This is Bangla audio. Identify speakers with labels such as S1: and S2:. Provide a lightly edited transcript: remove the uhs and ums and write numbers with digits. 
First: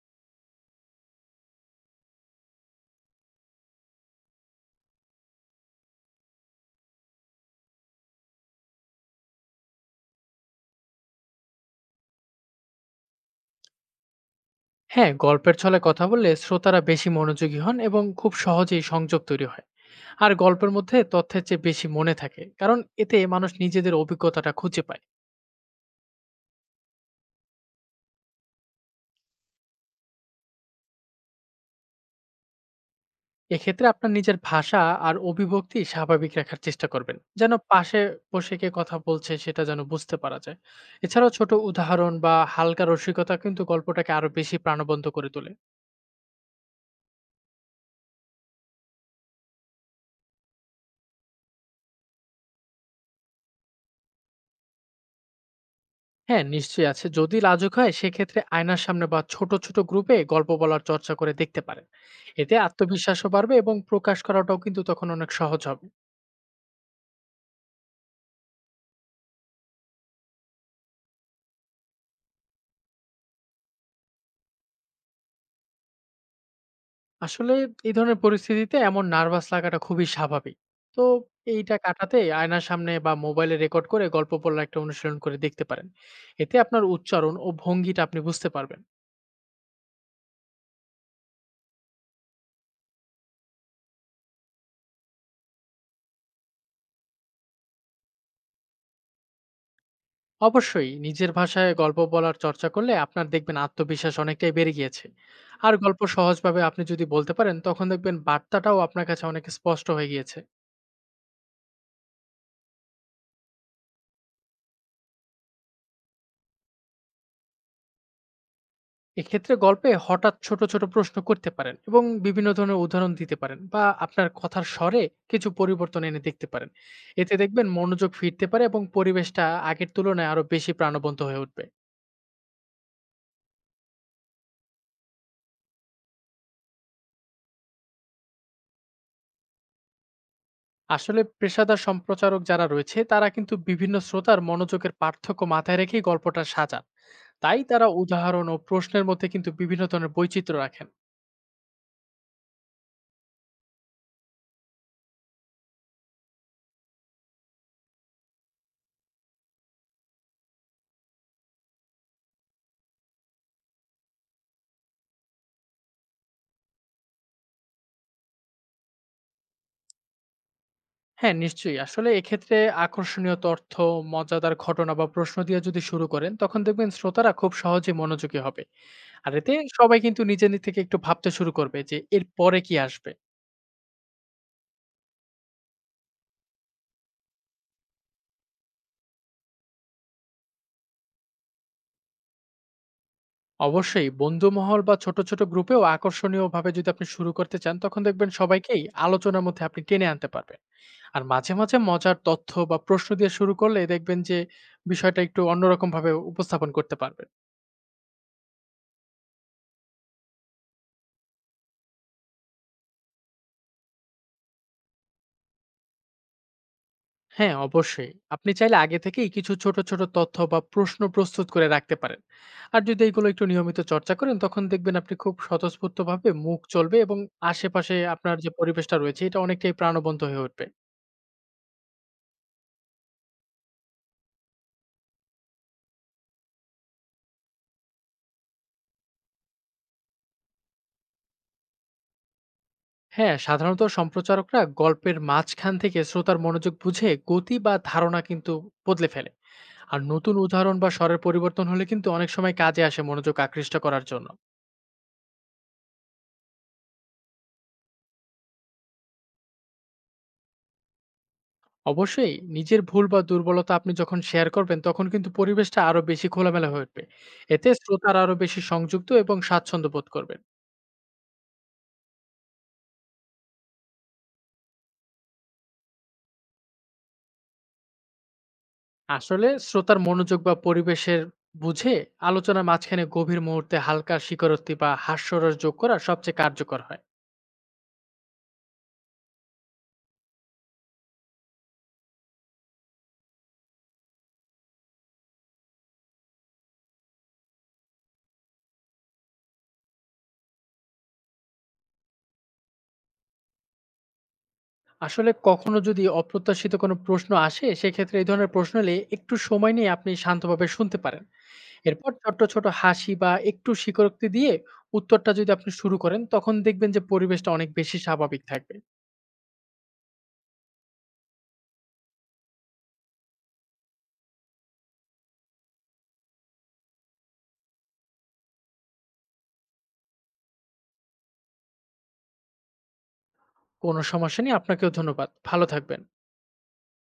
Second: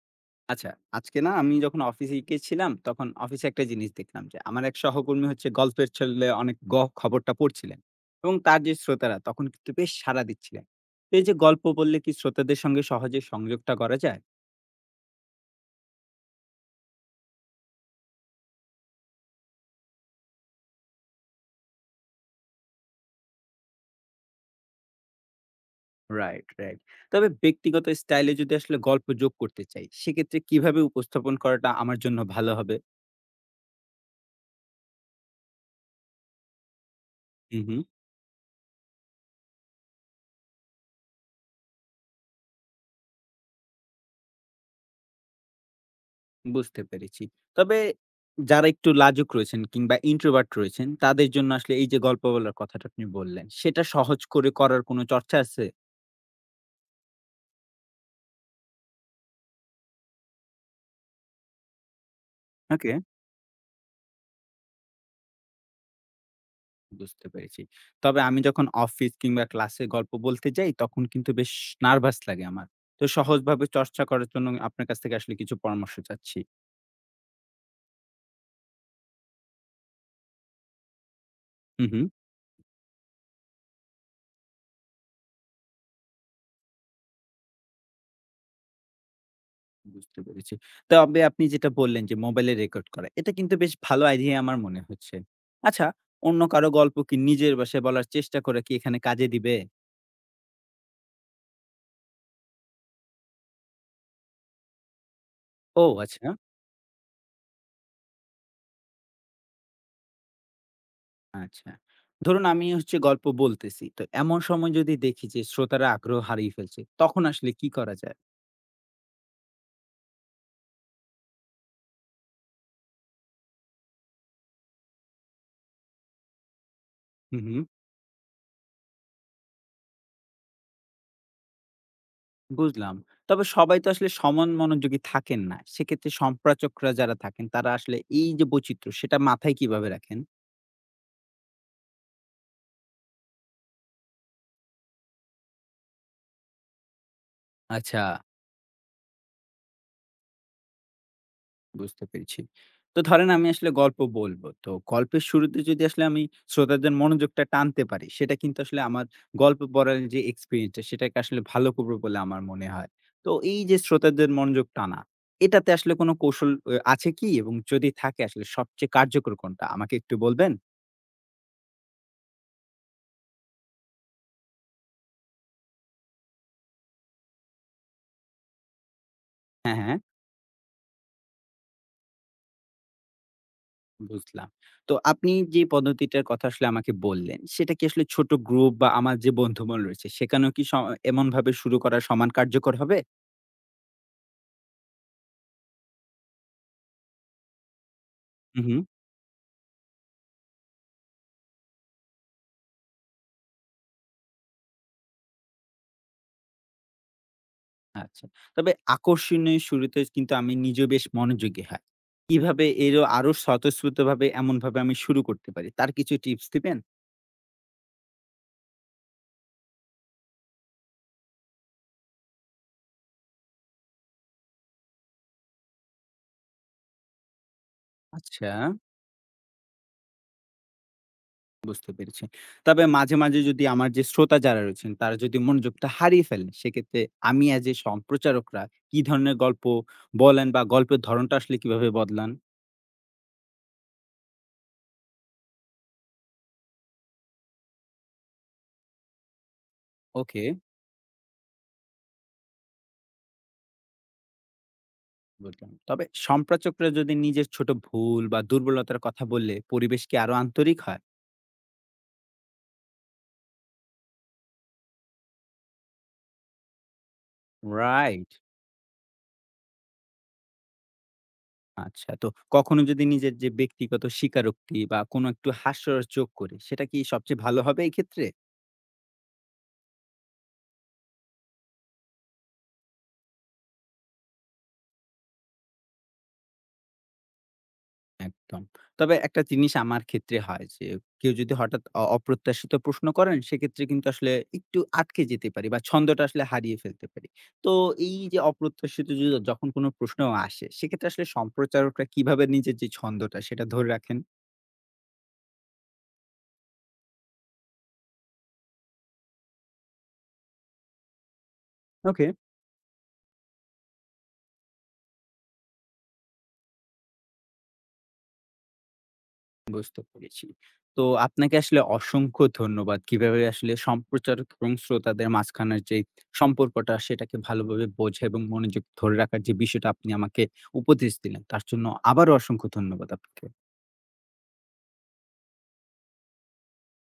S1: আচ্ছা, আজকে না আমি যখন অফিসে গেছিলাম, তখন অফিসে একটা জিনিস দেখলাম যে, আমার এক সহকর্মী হচ্ছে গল্পের ছলে অনেক গ খবরটা পড়ছিলেন এবং তার যে শ্রোতারা তখন কিন্তু বেশ সাড়া দিচ্ছিলেন। তো এই যে গল্প বললে কি শ্রোতাদের সঙ্গে সহজে সংযোগটা করা যায়?
S2: হ্যাঁ, গল্পের ছলে কথা বললে শ্রোতারা বেশি মনোযোগী হন এবং খুব সহজেই সংযোগ তৈরি হয়। আর গল্পের মধ্যে তথ্যের চেয়ে বেশি মনে থাকে, কারণ এতে মানুষ নিজেদের অভিজ্ঞতাটা খুঁজে পায়।
S1: Right, right. তবে ব্যক্তিগত স্টাইলে যদি আসলে গল্প যোগ করতে চাই, সেক্ষেত্রে কিভাবে উপস্থাপন করাটা আমার জন্য ভালো হবে?
S2: এক্ষেত্রে আপনার নিজের ভাষা আর অভিব্যক্তি স্বাভাবিক রাখার চেষ্টা করবেন, যেন
S1: হু, হু।
S2: পাশে বসে কে কথা বলছে সেটা যেন বুঝতে পারা যায়। এছাড়াও ছোট উদাহরণ বা হালকা রসিকতা কিন্তু গল্পটাকে আরো বেশি প্রাণবন্ত করে তোলে।
S1: বুঝতে পেরেছি। তবে যারা একটু লাজুক রয়েছেন কিংবা introvert রয়েছেন, তাদের জন্য আসলে এই যে গল্প বলার কথাটা আপনি বললেন, সেটা সহজ করে করার কোনো চর্চা আছে?
S2: হ্যাঁ, নিশ্চয়ই আছে। যদি লাজুক হয় সেক্ষেত্রে আয়নার সামনে বা ছোট, ছোট গ্রুপে গল্প বলার চর্চা করে দেখতে পারেন। এতে
S1: ওকে।
S2: আত্মবিশ্বাসও বাড়বে এবং প্রকাশ করাটাও কিন্তু তখন অনেক সহজ হবে।
S1: বুঝতে পেরেছি। তবে আমি যখন অফিস কিংবা ক্লাসে গল্প বলতে যাই, তখন কিন্তু বেশ নার্ভাস লাগে আমার। তো সহজভাবে চর্চা করার জন্য আপনার কাছ থেকে আসলে কিছু পরামর্শ চাচ্ছি।
S2: আসলে এই ধরনের পরিস্থিতিতে এমন নার্ভাস লাগাটা খুবই স্বাভাবিক। তো এইটা
S1: হু, হু।
S2: কাটাতে আয়নার সামনে বা মোবাইলে রেকর্ড করে গল্প বলার একটা অনুশীলন করে দেখতে পারেন। এতে আপনার উচ্চারণ ও ভঙ্গিটা আপনি বুঝতে পারবেন।
S1: বুঝতে পেরেছি। তবে আপনি যেটা বললেন যে মোবাইলে রেকর্ড করা, এটা কিন্তু বেশ ভালো আইডিয়া আমার মনে হচ্ছে। আচ্ছা, অন্য কারো গল্প কি নিজের ভাষায় বলার চেষ্টা করা কি এখানে কাজে দিবে?
S2: অবশ্যই নিজের ভাষায় গল্প বলার চর্চা করলে আপনার দেখবেন আত্মবিশ্বাস অনেকটাই বেড়ে গিয়েছে। আর
S1: ও
S2: গল্প
S1: আচ্ছা।
S2: সহজভাবে আপনি যদি বলতে পারেন তখন দেখবেন বার্তাটাও আপনার কাছে অনেক স্পষ্ট হয়ে গিয়েছে।
S1: আচ্ছা। ধরুন আমি হচ্ছে গল্প বলতেছি। তো এমন সময় যদি দেখি যে শ্রোতারা আগ্রহ হারিয়ে ফেলছে, তখন আসলে কি করা যায়?
S2: এক্ষেত্রে গল্পে হঠাৎ ছোট ছোট প্রশ্ন করতে পারেন এবং বিভিন্ন ধরনের উদাহরণ দিতে পারেন বা আপনার কথার স্বরে কিছু পরিবর্তন এনে দেখতে পারেন। এতে
S1: হুম, হুম।
S2: দেখবেন মনোযোগ ফিরতে পারে এবং পরিবেশটা আগের তুলনায় আরো বেশি প্রাণবন্ত হয়ে উঠবে।
S1: বুঝলাম। তবে সবাই তো আসলে সমান মনোযোগী থাকেন না। সেক্ষেত্রে সম্প্রাচকরা যারা থাকেন তারা আসলে এই যে বৈচিত্র্য সেটা মাথায় কিভাবে রাখেন?
S2: আসলে পেশাদার সম্প্রচারক যারা রয়েছে তারা কিন্তু বিভিন্ন শ্রোতার মনোযোগের পার্থক্য মাথায় রেখেই গল্পটা সাজান। তাই তারা
S1: আচ্ছা।
S2: উদাহরণ ও প্রশ্নের মধ্যে কিন্তু বিভিন্ন ধরনের বৈচিত্র্য রাখেন।
S1: বুঝতে পেরেছি। তো ধরেন আমি আসলে গল্প বলব। তো গল্পের শুরুতে যদি আসলে আমি শ্রোতাদের মনোযোগটা টানতে পারি, সেটা কিন্তু আসলে আমার গল্প পড়ার যে এক্সপেরিয়েন্স টা সেটাকে আসলে ভালো করবে বলে আমার মনে হয়। তো এই যে শ্রোতাদের মনোযোগ টানা, এটাতে আসলে কোনো কৌশল আছে কি? এবং যদি থাকে আসলে সবচেয়ে কার্যকর কোনটা? আমাকে একটু বলবেন?
S2: হ্যাঁ, নিশ্চয়ই। আসলে এক্ষেত্রে আকর্ষণীয় তথ্য, মজাদার ঘটনা বা প্রশ্ন দিয়ে যদি শুরু করেন তখন দেখবেন শ্রোতারা খুব সহজে মনোযোগী হবে। আর এতে
S1: হ্যাঁ, হ্যাঁ,
S2: সবাই কিন্তু নিজে নিজে থেকে একটু ভাবতে শুরু করবে যে এর পরে কি আসবে।
S1: বুঝলাম। তো আপনি যে পদ্ধতিটার কথা আসলে আমাকে বললেন, সেটা কি আসলে ছোট গ্রুপ বা আমার যে বন্ধুমহল রয়েছে, সেখানেও কি স এমনভাবে শুরু করা সমান কার্যকর হবে?
S2: অবশ্যই বন্ধুমহল বা ছোট ছোট গ্রুপেও আকর্ষণীয়ভাবে যদি আপনি শুরু করতে চান তখন দেখবেন
S1: হু, হু।
S2: সবাইকেই আলোচনার মধ্যে আপনি টেনে আনতে পারবেন। আর মাঝে, মাঝে মজার তথ্য বা প্রশ্ন দিয়ে শুরু করলে দেখবেন যে বিষয়টা একটু অন্যরকম ভাবে উপস্থাপন করতে পারবেন।
S1: আচ্ছা। তবে আকর্ষণীয় শুরুতে কিন্তু আমি নিজেও বেশ মনোযোগী হয়। কিভাবে এরও আরো স্বতঃস্ফূর্তভাবে এমনভাবে আমি শুরু করতে পারি? তার কিছু টিপস দিবেন?
S2: হ্যাঁ, অবশ্যই। আপনি চাইলে আগে থেকেই কিছু ছোট, ছোট তথ্য বা প্রশ্ন প্রস্তুত করে রাখতে পারেন। আর যদি এগুলো একটু নিয়মিত চর্চা করেন তখন দেখবেন আপনি খুব স্বতঃস্ফূর্তভাবে মুখ চলবে এবং আশেপাশে আপনার যে
S1: আচ্ছা,
S2: পরিবেশটা রয়েছে এটা অনেকটাই প্রাণবন্ত হয়ে উঠবে।
S1: বুঝতে পেরেছি। তবে মাঝে, মাঝে যদি আমার যে শ্রোতা যারা রয়েছেন তারা যদি মনোযোগটা হারিয়ে ফেলেন, সেক্ষেত্রে আমি অ্যাজ এ সম্প্রচারকরা কি ধরনের গল্প বলেন বা গল্পের ধরনটা আসলে কিভাবে বদলান?
S2: হ্যাঁ, সাধারণত সম্প্রচারকরা গল্পের মাঝখান থেকে শ্রোতার মনোযোগ বুঝে গতি বা ধারণা কিন্তু বদলে ফেলে। আর নতুন
S1: ওকে,
S2: উদাহরণ বা স্বরের পরিবর্তন হলে কিন্তু অনেক সময় কাজে আসে মনোযোগ আকৃষ্ট করার জন্য।
S1: বুঝলাম। তবে সম্প্রচারকরা যদি নিজের ছোট ভুল বা দুর্বলতার কথা বললে পরিবেশ কি আরো আন্তরিক হয়?
S2: অবশ্যই নিজের ভুল বা দুর্বলতা আপনি যখন শেয়ার করবেন, তখন কিন্তু পরিবেশটা আরো বেশি খোলামেলা হয়ে উঠবে। এতে শ্রোতারা
S1: রাইট।
S2: আরো বেশি সংযুক্ত এবং স্বাচ্ছন্দ্য বোধ করবেন।
S1: আচ্ছা। তো কখনো যদি নিজের যে ব্যক্তিগত স্বীকারোক্তি বা কোনো একটু হাস্যরস যোগ করি, সেটা কি সবচেয়ে ভালো হবে এক্ষেত্রে?
S2: আসলে শ্রোতার মনোযোগ বা পরিবেশের বুঝে আলোচনার মাঝখানে গভীর মুহূর্তে হালকা স্বীকারোক্তি বা হাস্যরস যোগ করা সবচেয়ে কার্যকর হয়।
S1: একদম। তবে একটা জিনিস আমার ক্ষেত্রে হয় যে, কেউ যদি হঠাৎ অপ্রত্যাশিত প্রশ্ন করেন, সেক্ষেত্রে কিন্তু আসলে একটু আটকে যেতে পারি বা ছন্দটা আসলে হারিয়ে ফেলতে পারি। তো এই যে অপ্রত্যাশিত য যখন কোনো প্রশ্ন আসে, সেক্ষেত্রে আসলে সম্প্রচারকরা কিভাবে নিজের যে ছন্দটা, সেটা ধরে রাখেন?
S2: আসলে কখনো যদি অপ্রত্যাশিত কোনো প্রশ্ন আসে, সেক্ষেত্রে এই ধরনের প্রশ্ন এলে একটু সময় নিয়ে আপনি শান্তভাবে শুনতে পারেন। এরপর
S1: ওকে।
S2: ছোট্ট, ছোট হাসি বা একটু স্বীকারোক্তি দিয়ে উত্তরটা যদি আপনি শুরু করেন তখন দেখবেন যে পরিবেশটা অনেক বেশি স্বাভাবিক থাকবে।
S1: বুঝতে পেরেছি। তো আপনাকে আসলে অসংখ্য ধন্যবাদ। কিভাবে আসলে সম্প্রচারক এবং শ্রোতাদের মাঝখানের যে সম্পর্কটা সেটাকে ভালোভাবে বোঝা এবং মনোযোগ ধরে রাখার যে বিষয়টা আপনি আমাকে উপদেশ দিলেন, তার জন্য আবারও অসংখ্য ধন্যবাদ আপনাকে।
S2: কোনো সমস্যা নেই। আপনাকেও ধন্যবাদ। ভালো থাকবেন।